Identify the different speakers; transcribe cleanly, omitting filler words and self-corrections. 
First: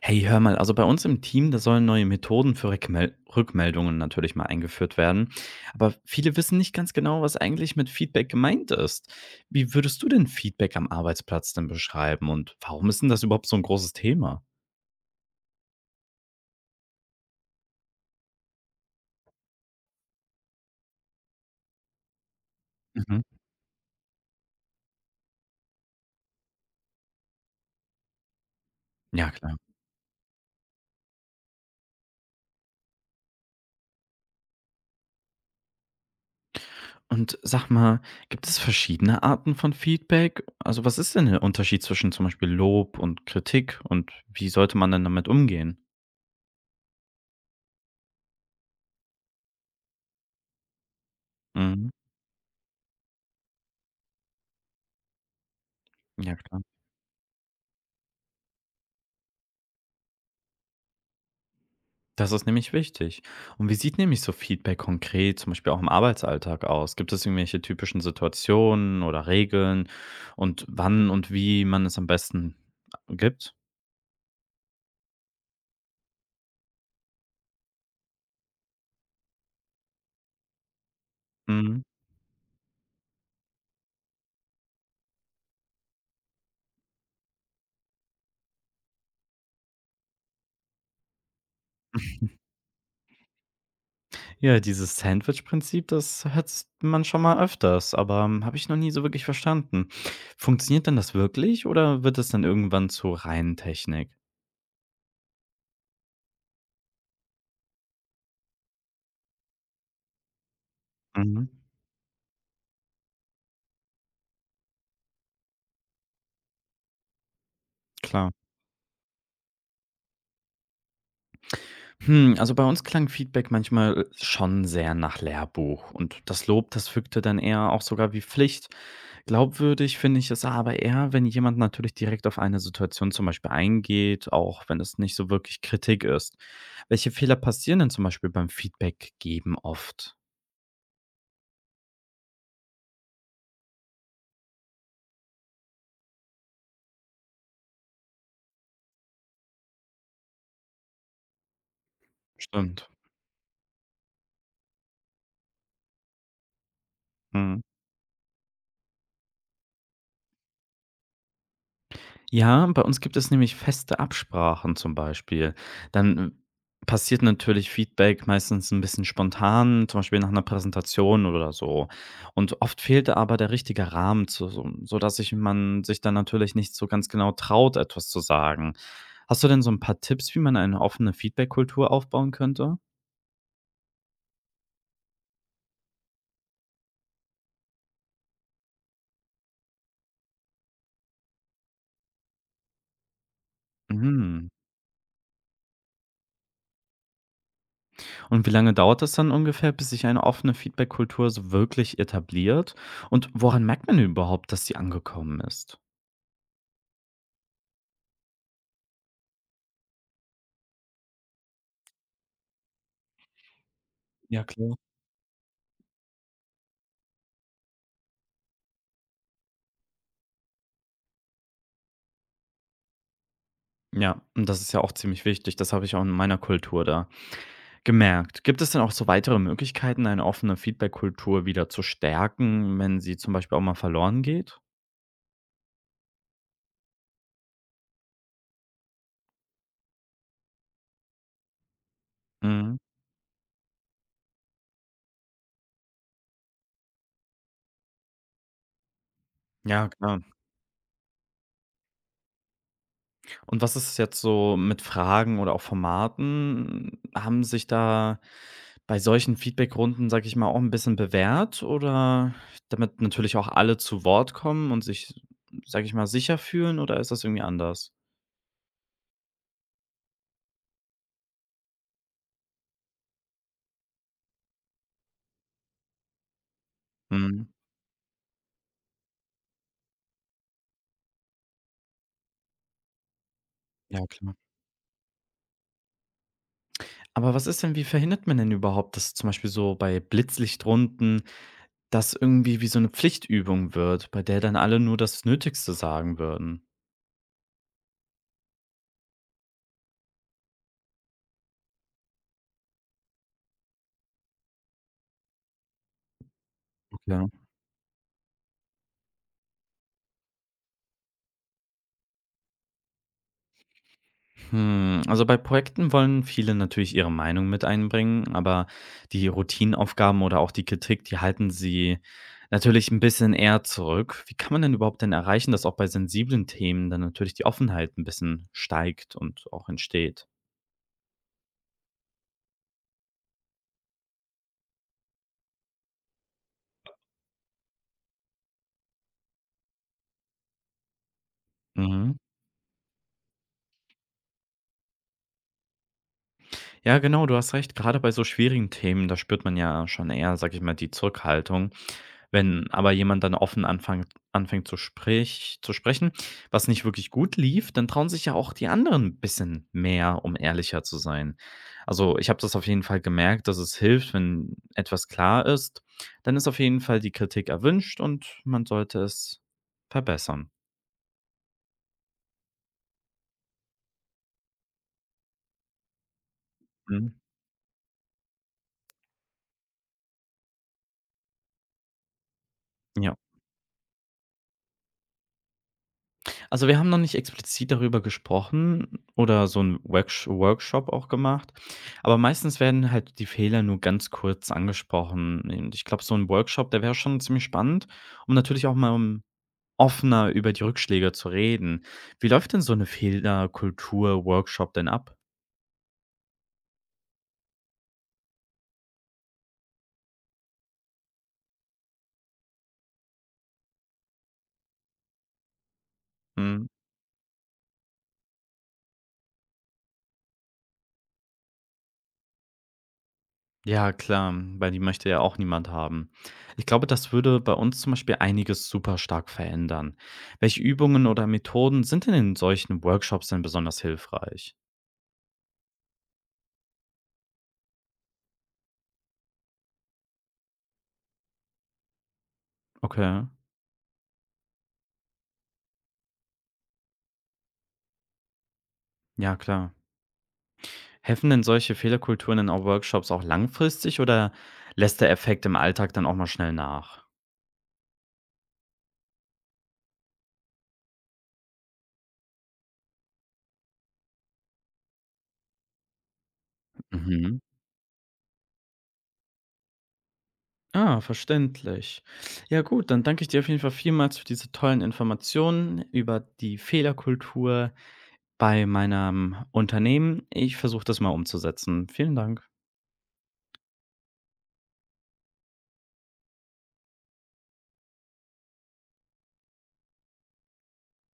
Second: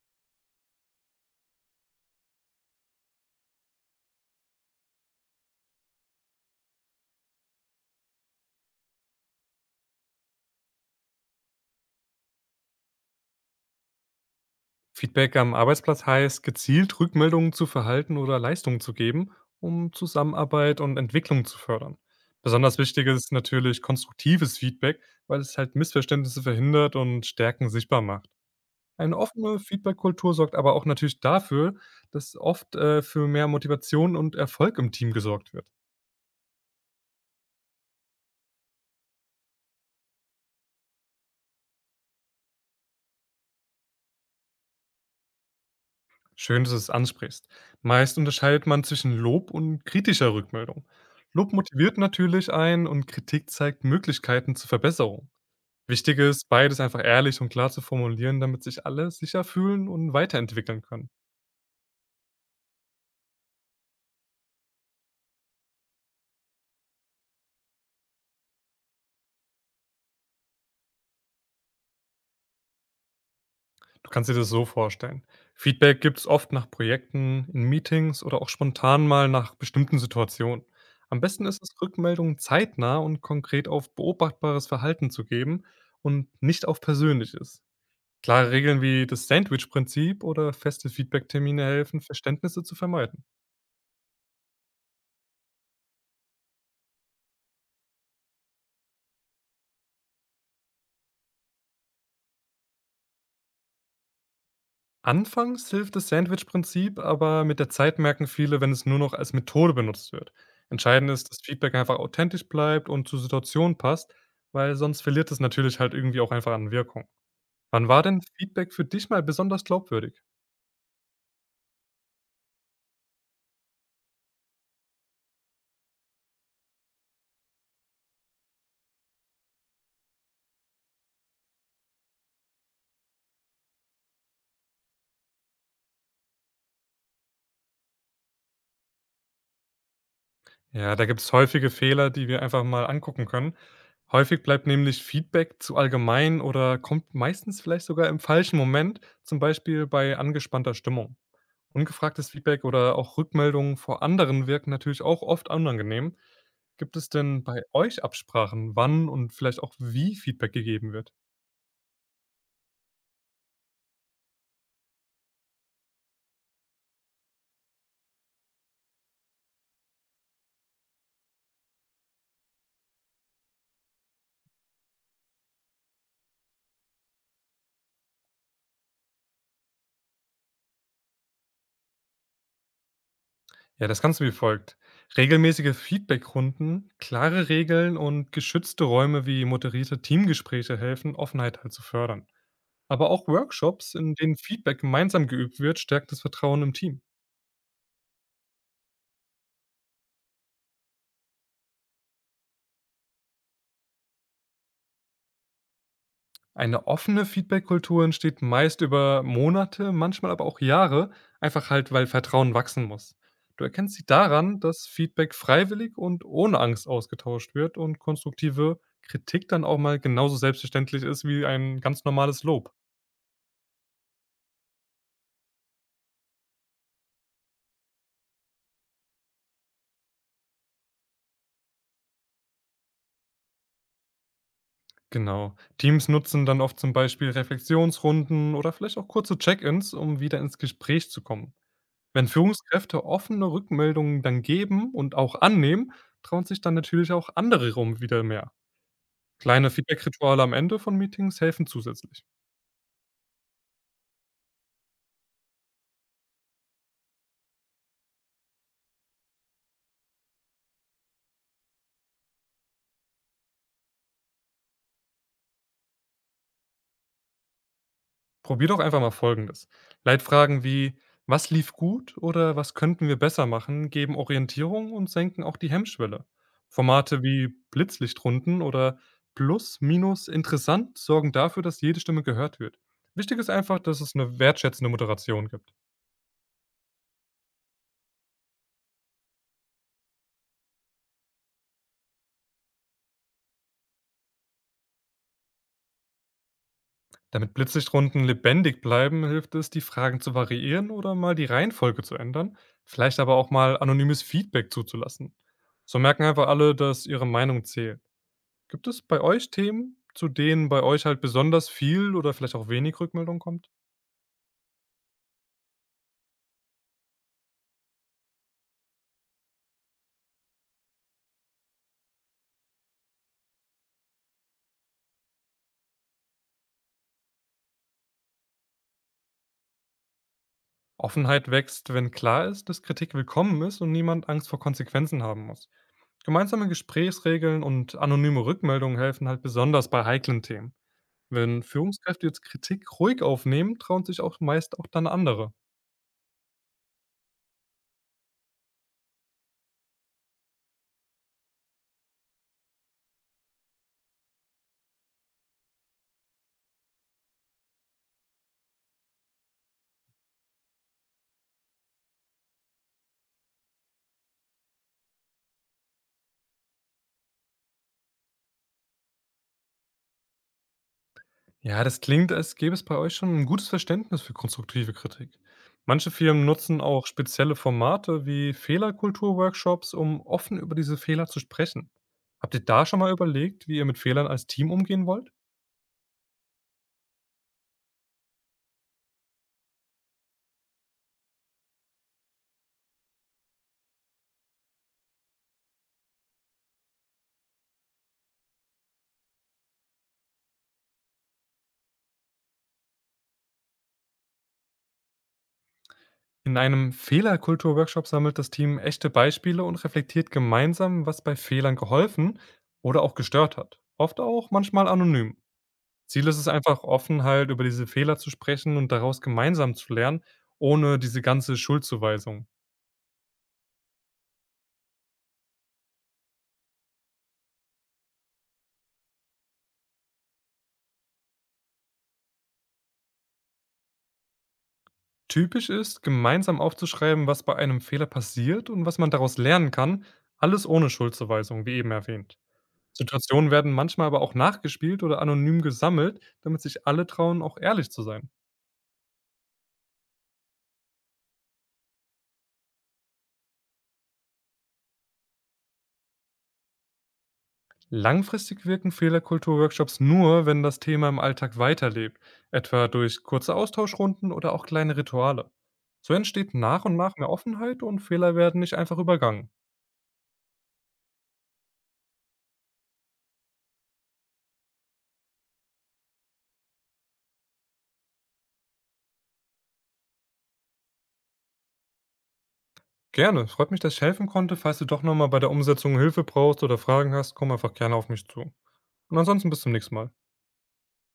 Speaker 1: Hey, hör mal, also bei uns im Team, da sollen neue Methoden für Rückmeldungen natürlich mal eingeführt werden. Aber viele wissen nicht ganz genau, was eigentlich mit Feedback gemeint ist. Wie würdest du denn Feedback am Arbeitsplatz denn beschreiben und warum ist denn das überhaupt so ein großes Thema?
Speaker 2: Feedback am Arbeitsplatz heißt, gezielt Rückmeldungen zu Verhalten oder Leistungen zu geben, um Zusammenarbeit und Entwicklung zu fördern. Besonders wichtig
Speaker 1: Mhm.
Speaker 2: ist natürlich konstruktives Feedback, weil es halt Missverständnisse verhindert und Stärken sichtbar macht. Eine
Speaker 1: Ja, klar.
Speaker 2: offene Feedback-Kultur sorgt aber auch natürlich dafür, dass oft für mehr Motivation und Erfolg im Team gesorgt wird.
Speaker 1: Und sag mal, gibt es verschiedene Arten von Feedback? Also was ist denn der Unterschied zwischen zum Beispiel Lob und Kritik und wie sollte man denn damit umgehen?
Speaker 2: Schön, dass du es ansprichst. Meist unterscheidet man zwischen Lob und kritischer Rückmeldung. Lob
Speaker 1: Mhm.
Speaker 2: motiviert natürlich einen und Kritik zeigt Möglichkeiten zur Verbesserung. Wichtig
Speaker 1: Ja,
Speaker 2: ist,
Speaker 1: klar.
Speaker 2: beides einfach ehrlich und klar zu formulieren, damit sich alle sicher fühlen und weiterentwickeln können.
Speaker 1: Das ist nämlich wichtig. Und wie sieht nämlich so Feedback konkret, zum Beispiel auch im Arbeitsalltag aus? Gibt es irgendwelche typischen Situationen oder Regeln und wann und wie man es am besten gibt?
Speaker 2: Du kannst dir das so vorstellen. Feedback gibt es oft nach Projekten, in Meetings oder auch spontan mal nach bestimmten Situationen. Am besten ist es,
Speaker 1: Mhm.
Speaker 2: Rückmeldungen zeitnah und konkret auf beobachtbares Verhalten zu geben und nicht auf Persönliches. Klare Regeln wie das Sandwich-Prinzip oder feste Feedback-Termine helfen, Verständnisse zu vermeiden.
Speaker 1: Ja, dieses Sandwich-Prinzip, das hört man schon mal öfters, aber habe ich noch nie so wirklich verstanden. Funktioniert denn das wirklich oder wird es dann irgendwann zur reinen Technik?
Speaker 2: Anfangs hilft das Sandwich-Prinzip, aber mit der Zeit merken viele, wenn es nur noch als Methode benutzt wird. Entscheidend ist, dass
Speaker 1: Mhm,
Speaker 2: Feedback einfach authentisch bleibt und zur Situation passt, weil sonst verliert es natürlich halt irgendwie auch einfach an Wirkung. Wann war denn
Speaker 1: klar.
Speaker 2: Feedback für dich mal besonders glaubwürdig?
Speaker 1: Hm, also bei uns klang Feedback manchmal schon sehr nach Lehrbuch und das Lob, das wirkte dann eher auch sogar wie Pflicht. Glaubwürdig finde ich es aber eher, wenn jemand natürlich direkt auf eine Situation zum Beispiel eingeht, auch wenn es nicht so wirklich Kritik ist. Welche Fehler passieren denn zum Beispiel beim Feedback geben oft?
Speaker 2: Ja, da gibt es häufige Fehler, die wir einfach mal angucken können. Häufig bleibt nämlich Feedback zu allgemein oder kommt meistens vielleicht sogar im falschen Moment, zum Beispiel bei angespannter Stimmung. Ungefragtes Feedback
Speaker 1: Stimmt.
Speaker 2: oder auch Rückmeldungen vor anderen wirken natürlich auch oft unangenehm. Gibt es denn bei euch Absprachen, wann und vielleicht auch wie Feedback gegeben wird?
Speaker 1: Ja, bei uns gibt es nämlich feste Absprachen zum Beispiel. Dann passiert natürlich Feedback meistens ein bisschen spontan, zum Beispiel nach einer Präsentation oder so. Und oft fehlte aber der richtige Rahmen zu so sodass sich man sich dann natürlich nicht so ganz genau traut, etwas zu sagen. Hast du denn so ein paar Tipps, wie man eine offene Feedbackkultur aufbauen könnte?
Speaker 2: Ja, das Ganze wie folgt. Regelmäßige Feedbackrunden, klare Regeln und geschützte Räume wie moderierte Teamgespräche helfen, Offenheit halt zu fördern. Aber auch Workshops, in denen
Speaker 1: Mhm.
Speaker 2: Feedback gemeinsam geübt wird, stärkt das Vertrauen im Team.
Speaker 1: Und wie lange dauert das dann ungefähr, bis sich eine offene Feedbackkultur so wirklich etabliert? Und woran merkt man überhaupt, dass sie angekommen ist?
Speaker 2: Eine offene Feedback-Kultur entsteht meist über Monate, manchmal aber auch Jahre, einfach halt, weil Vertrauen wachsen muss. Du erkennst sie daran, dass Feedback freiwillig und ohne Angst ausgetauscht wird und konstruktive Kritik dann auch mal genauso selbstverständlich ist wie ein ganz normales Lob.
Speaker 1: Ja, und das ist ja auch ziemlich wichtig. Das habe ich auch in meiner Kultur da gemerkt. Gibt es denn auch so weitere Möglichkeiten, eine offene Feedback-Kultur wieder zu stärken, wenn sie zum Beispiel auch mal verloren geht?
Speaker 2: Genau. Teams nutzen dann oft zum Beispiel Reflexionsrunden oder vielleicht auch kurze Check-ins, um wieder ins Gespräch zu kommen. Wenn
Speaker 1: Mhm.
Speaker 2: Führungskräfte offene Rückmeldungen dann geben und auch annehmen, trauen sich dann natürlich auch andere rum wieder mehr. Kleine
Speaker 1: Ja, klar.
Speaker 2: Feedback-Rituale am Ende von Meetings helfen zusätzlich.
Speaker 1: Und was ist jetzt so mit Fragen oder auch Formaten? Haben sich da bei solchen Feedbackrunden, sage ich mal, auch ein bisschen bewährt oder damit natürlich auch alle zu Wort kommen und sich, sage ich mal, sicher fühlen oder ist das irgendwie anders?
Speaker 2: Probier doch einfach mal Folgendes. Leitfragen wie „Was lief gut?“ oder „Was könnten wir besser machen?“ geben Orientierung und senken auch die Hemmschwelle. Formate
Speaker 1: Mhm.
Speaker 2: wie Blitzlichtrunden oder „Plus, Minus, Interessant“ sorgen dafür, dass jede Stimme gehört wird. Wichtig ist einfach, dass
Speaker 1: Ja,
Speaker 2: es
Speaker 1: klar.
Speaker 2: eine wertschätzende Moderation gibt.
Speaker 1: Aber was ist denn wie verhindert man denn überhaupt, dass zum Beispiel so bei Blitzlichtrunden das irgendwie wie so eine Pflichtübung wird, bei der dann alle nur das Nötigste sagen würden?
Speaker 2: Damit Blitzlichtrunden lebendig bleiben, hilft es, die Fragen zu variieren oder mal die Reihenfolge zu ändern, vielleicht aber auch mal anonymes Feedback zuzulassen. So merken einfach alle, dass ihre
Speaker 1: Okay.
Speaker 2: Meinung zählt. Gibt es bei euch Themen, zu denen bei euch halt besonders viel oder vielleicht auch wenig Rückmeldung kommt?
Speaker 1: Hm, also bei Projekten wollen viele natürlich ihre Meinung mit einbringen, aber die Routinenaufgaben oder auch die Kritik, die halten sie natürlich ein bisschen eher zurück. Wie kann man denn überhaupt denn erreichen, dass auch bei sensiblen Themen dann natürlich die Offenheit ein bisschen steigt und auch entsteht?
Speaker 2: Offenheit wächst, wenn klar ist, dass Kritik willkommen ist und niemand Angst vor Konsequenzen haben muss. Gemeinsame Gesprächsregeln und anonyme Rückmeldungen helfen halt besonders bei heiklen Themen. Wenn
Speaker 1: Mhm.
Speaker 2: Führungskräfte jetzt Kritik ruhig aufnehmen, trauen sich auch meist auch dann andere.
Speaker 1: Ja, genau, du hast recht. Gerade bei so schwierigen Themen, da spürt man ja schon eher, sag ich mal, die Zurückhaltung. Wenn aber jemand dann offen anfängt zu sprechen, was nicht wirklich gut lief, dann trauen sich ja auch die anderen ein bisschen mehr, um ehrlicher zu sein. Also ich habe das auf jeden Fall gemerkt, dass es hilft, wenn etwas klar ist, dann ist auf jeden Fall die Kritik erwünscht und man sollte es verbessern.
Speaker 2: Ja, das klingt, als gäbe es bei euch schon ein gutes Verständnis für konstruktive Kritik. Manche Firmen nutzen auch
Speaker 1: Mhm.
Speaker 2: spezielle Formate wie Fehlerkultur-Workshops, um offen über diese Fehler zu sprechen. Habt ihr da schon mal
Speaker 1: Ja.
Speaker 2: überlegt, wie ihr mit Fehlern als Team umgehen wollt?
Speaker 1: Also, wir haben noch nicht explizit darüber gesprochen oder so einen Workshop auch gemacht, aber meistens werden halt die Fehler nur ganz kurz angesprochen. Und ich glaube, so ein Workshop, der wäre schon ziemlich spannend, um natürlich auch mal, offener über die Rückschläge zu reden. Wie läuft denn so eine Fehlerkultur-Workshop denn ab?
Speaker 2: In einem Fehlerkultur-Workshop sammelt das Team echte Beispiele und reflektiert gemeinsam, was bei Fehlern geholfen oder auch gestört hat. Oft auch manchmal anonym. Ziel ist es
Speaker 1: Mhm.
Speaker 2: einfach offen halt über diese Fehler zu sprechen und daraus gemeinsam zu lernen, ohne diese ganze Schuldzuweisung.
Speaker 1: Ja, klar, weil die möchte ja auch niemand haben. Ich glaube, das würde bei uns zum Beispiel einiges super stark verändern. Welche Übungen oder Methoden sind denn in solchen Workshops denn besonders hilfreich?
Speaker 2: Typisch ist, gemeinsam aufzuschreiben, was bei einem Fehler passiert und was man daraus lernen kann, alles ohne Schuldzuweisung, wie eben erwähnt.
Speaker 1: Okay,
Speaker 2: Situationen werden manchmal aber auch nachgespielt oder anonym gesammelt, damit sich alle trauen, auch ehrlich zu sein.
Speaker 1: ja, klar. Helfen denn solche Fehlerkulturen in auch Workshops auch langfristig oder lässt der Effekt im Alltag dann auch mal schnell nach?
Speaker 2: Langfristig wirken Fehlerkultur-Workshops nur, wenn das Thema im Alltag weiterlebt, etwa durch kurze Austauschrunden oder auch kleine Rituale. So entsteht nach und nach mehr
Speaker 1: Mhm.
Speaker 2: Offenheit und Fehler werden nicht einfach übergangen.
Speaker 1: Ah, verständlich. Ja, gut, dann danke ich dir auf jeden Fall vielmals für diese tollen Informationen über die Fehlerkultur, bei meinem Unternehmen, ich versuche das mal umzusetzen. Vielen Dank.
Speaker 2: Gerne, freut mich, dass ich helfen konnte. Falls du doch nochmal bei der Umsetzung Hilfe brauchst oder Fragen hast, komm einfach gerne auf mich zu. Und ansonsten bis zum nächsten Mal.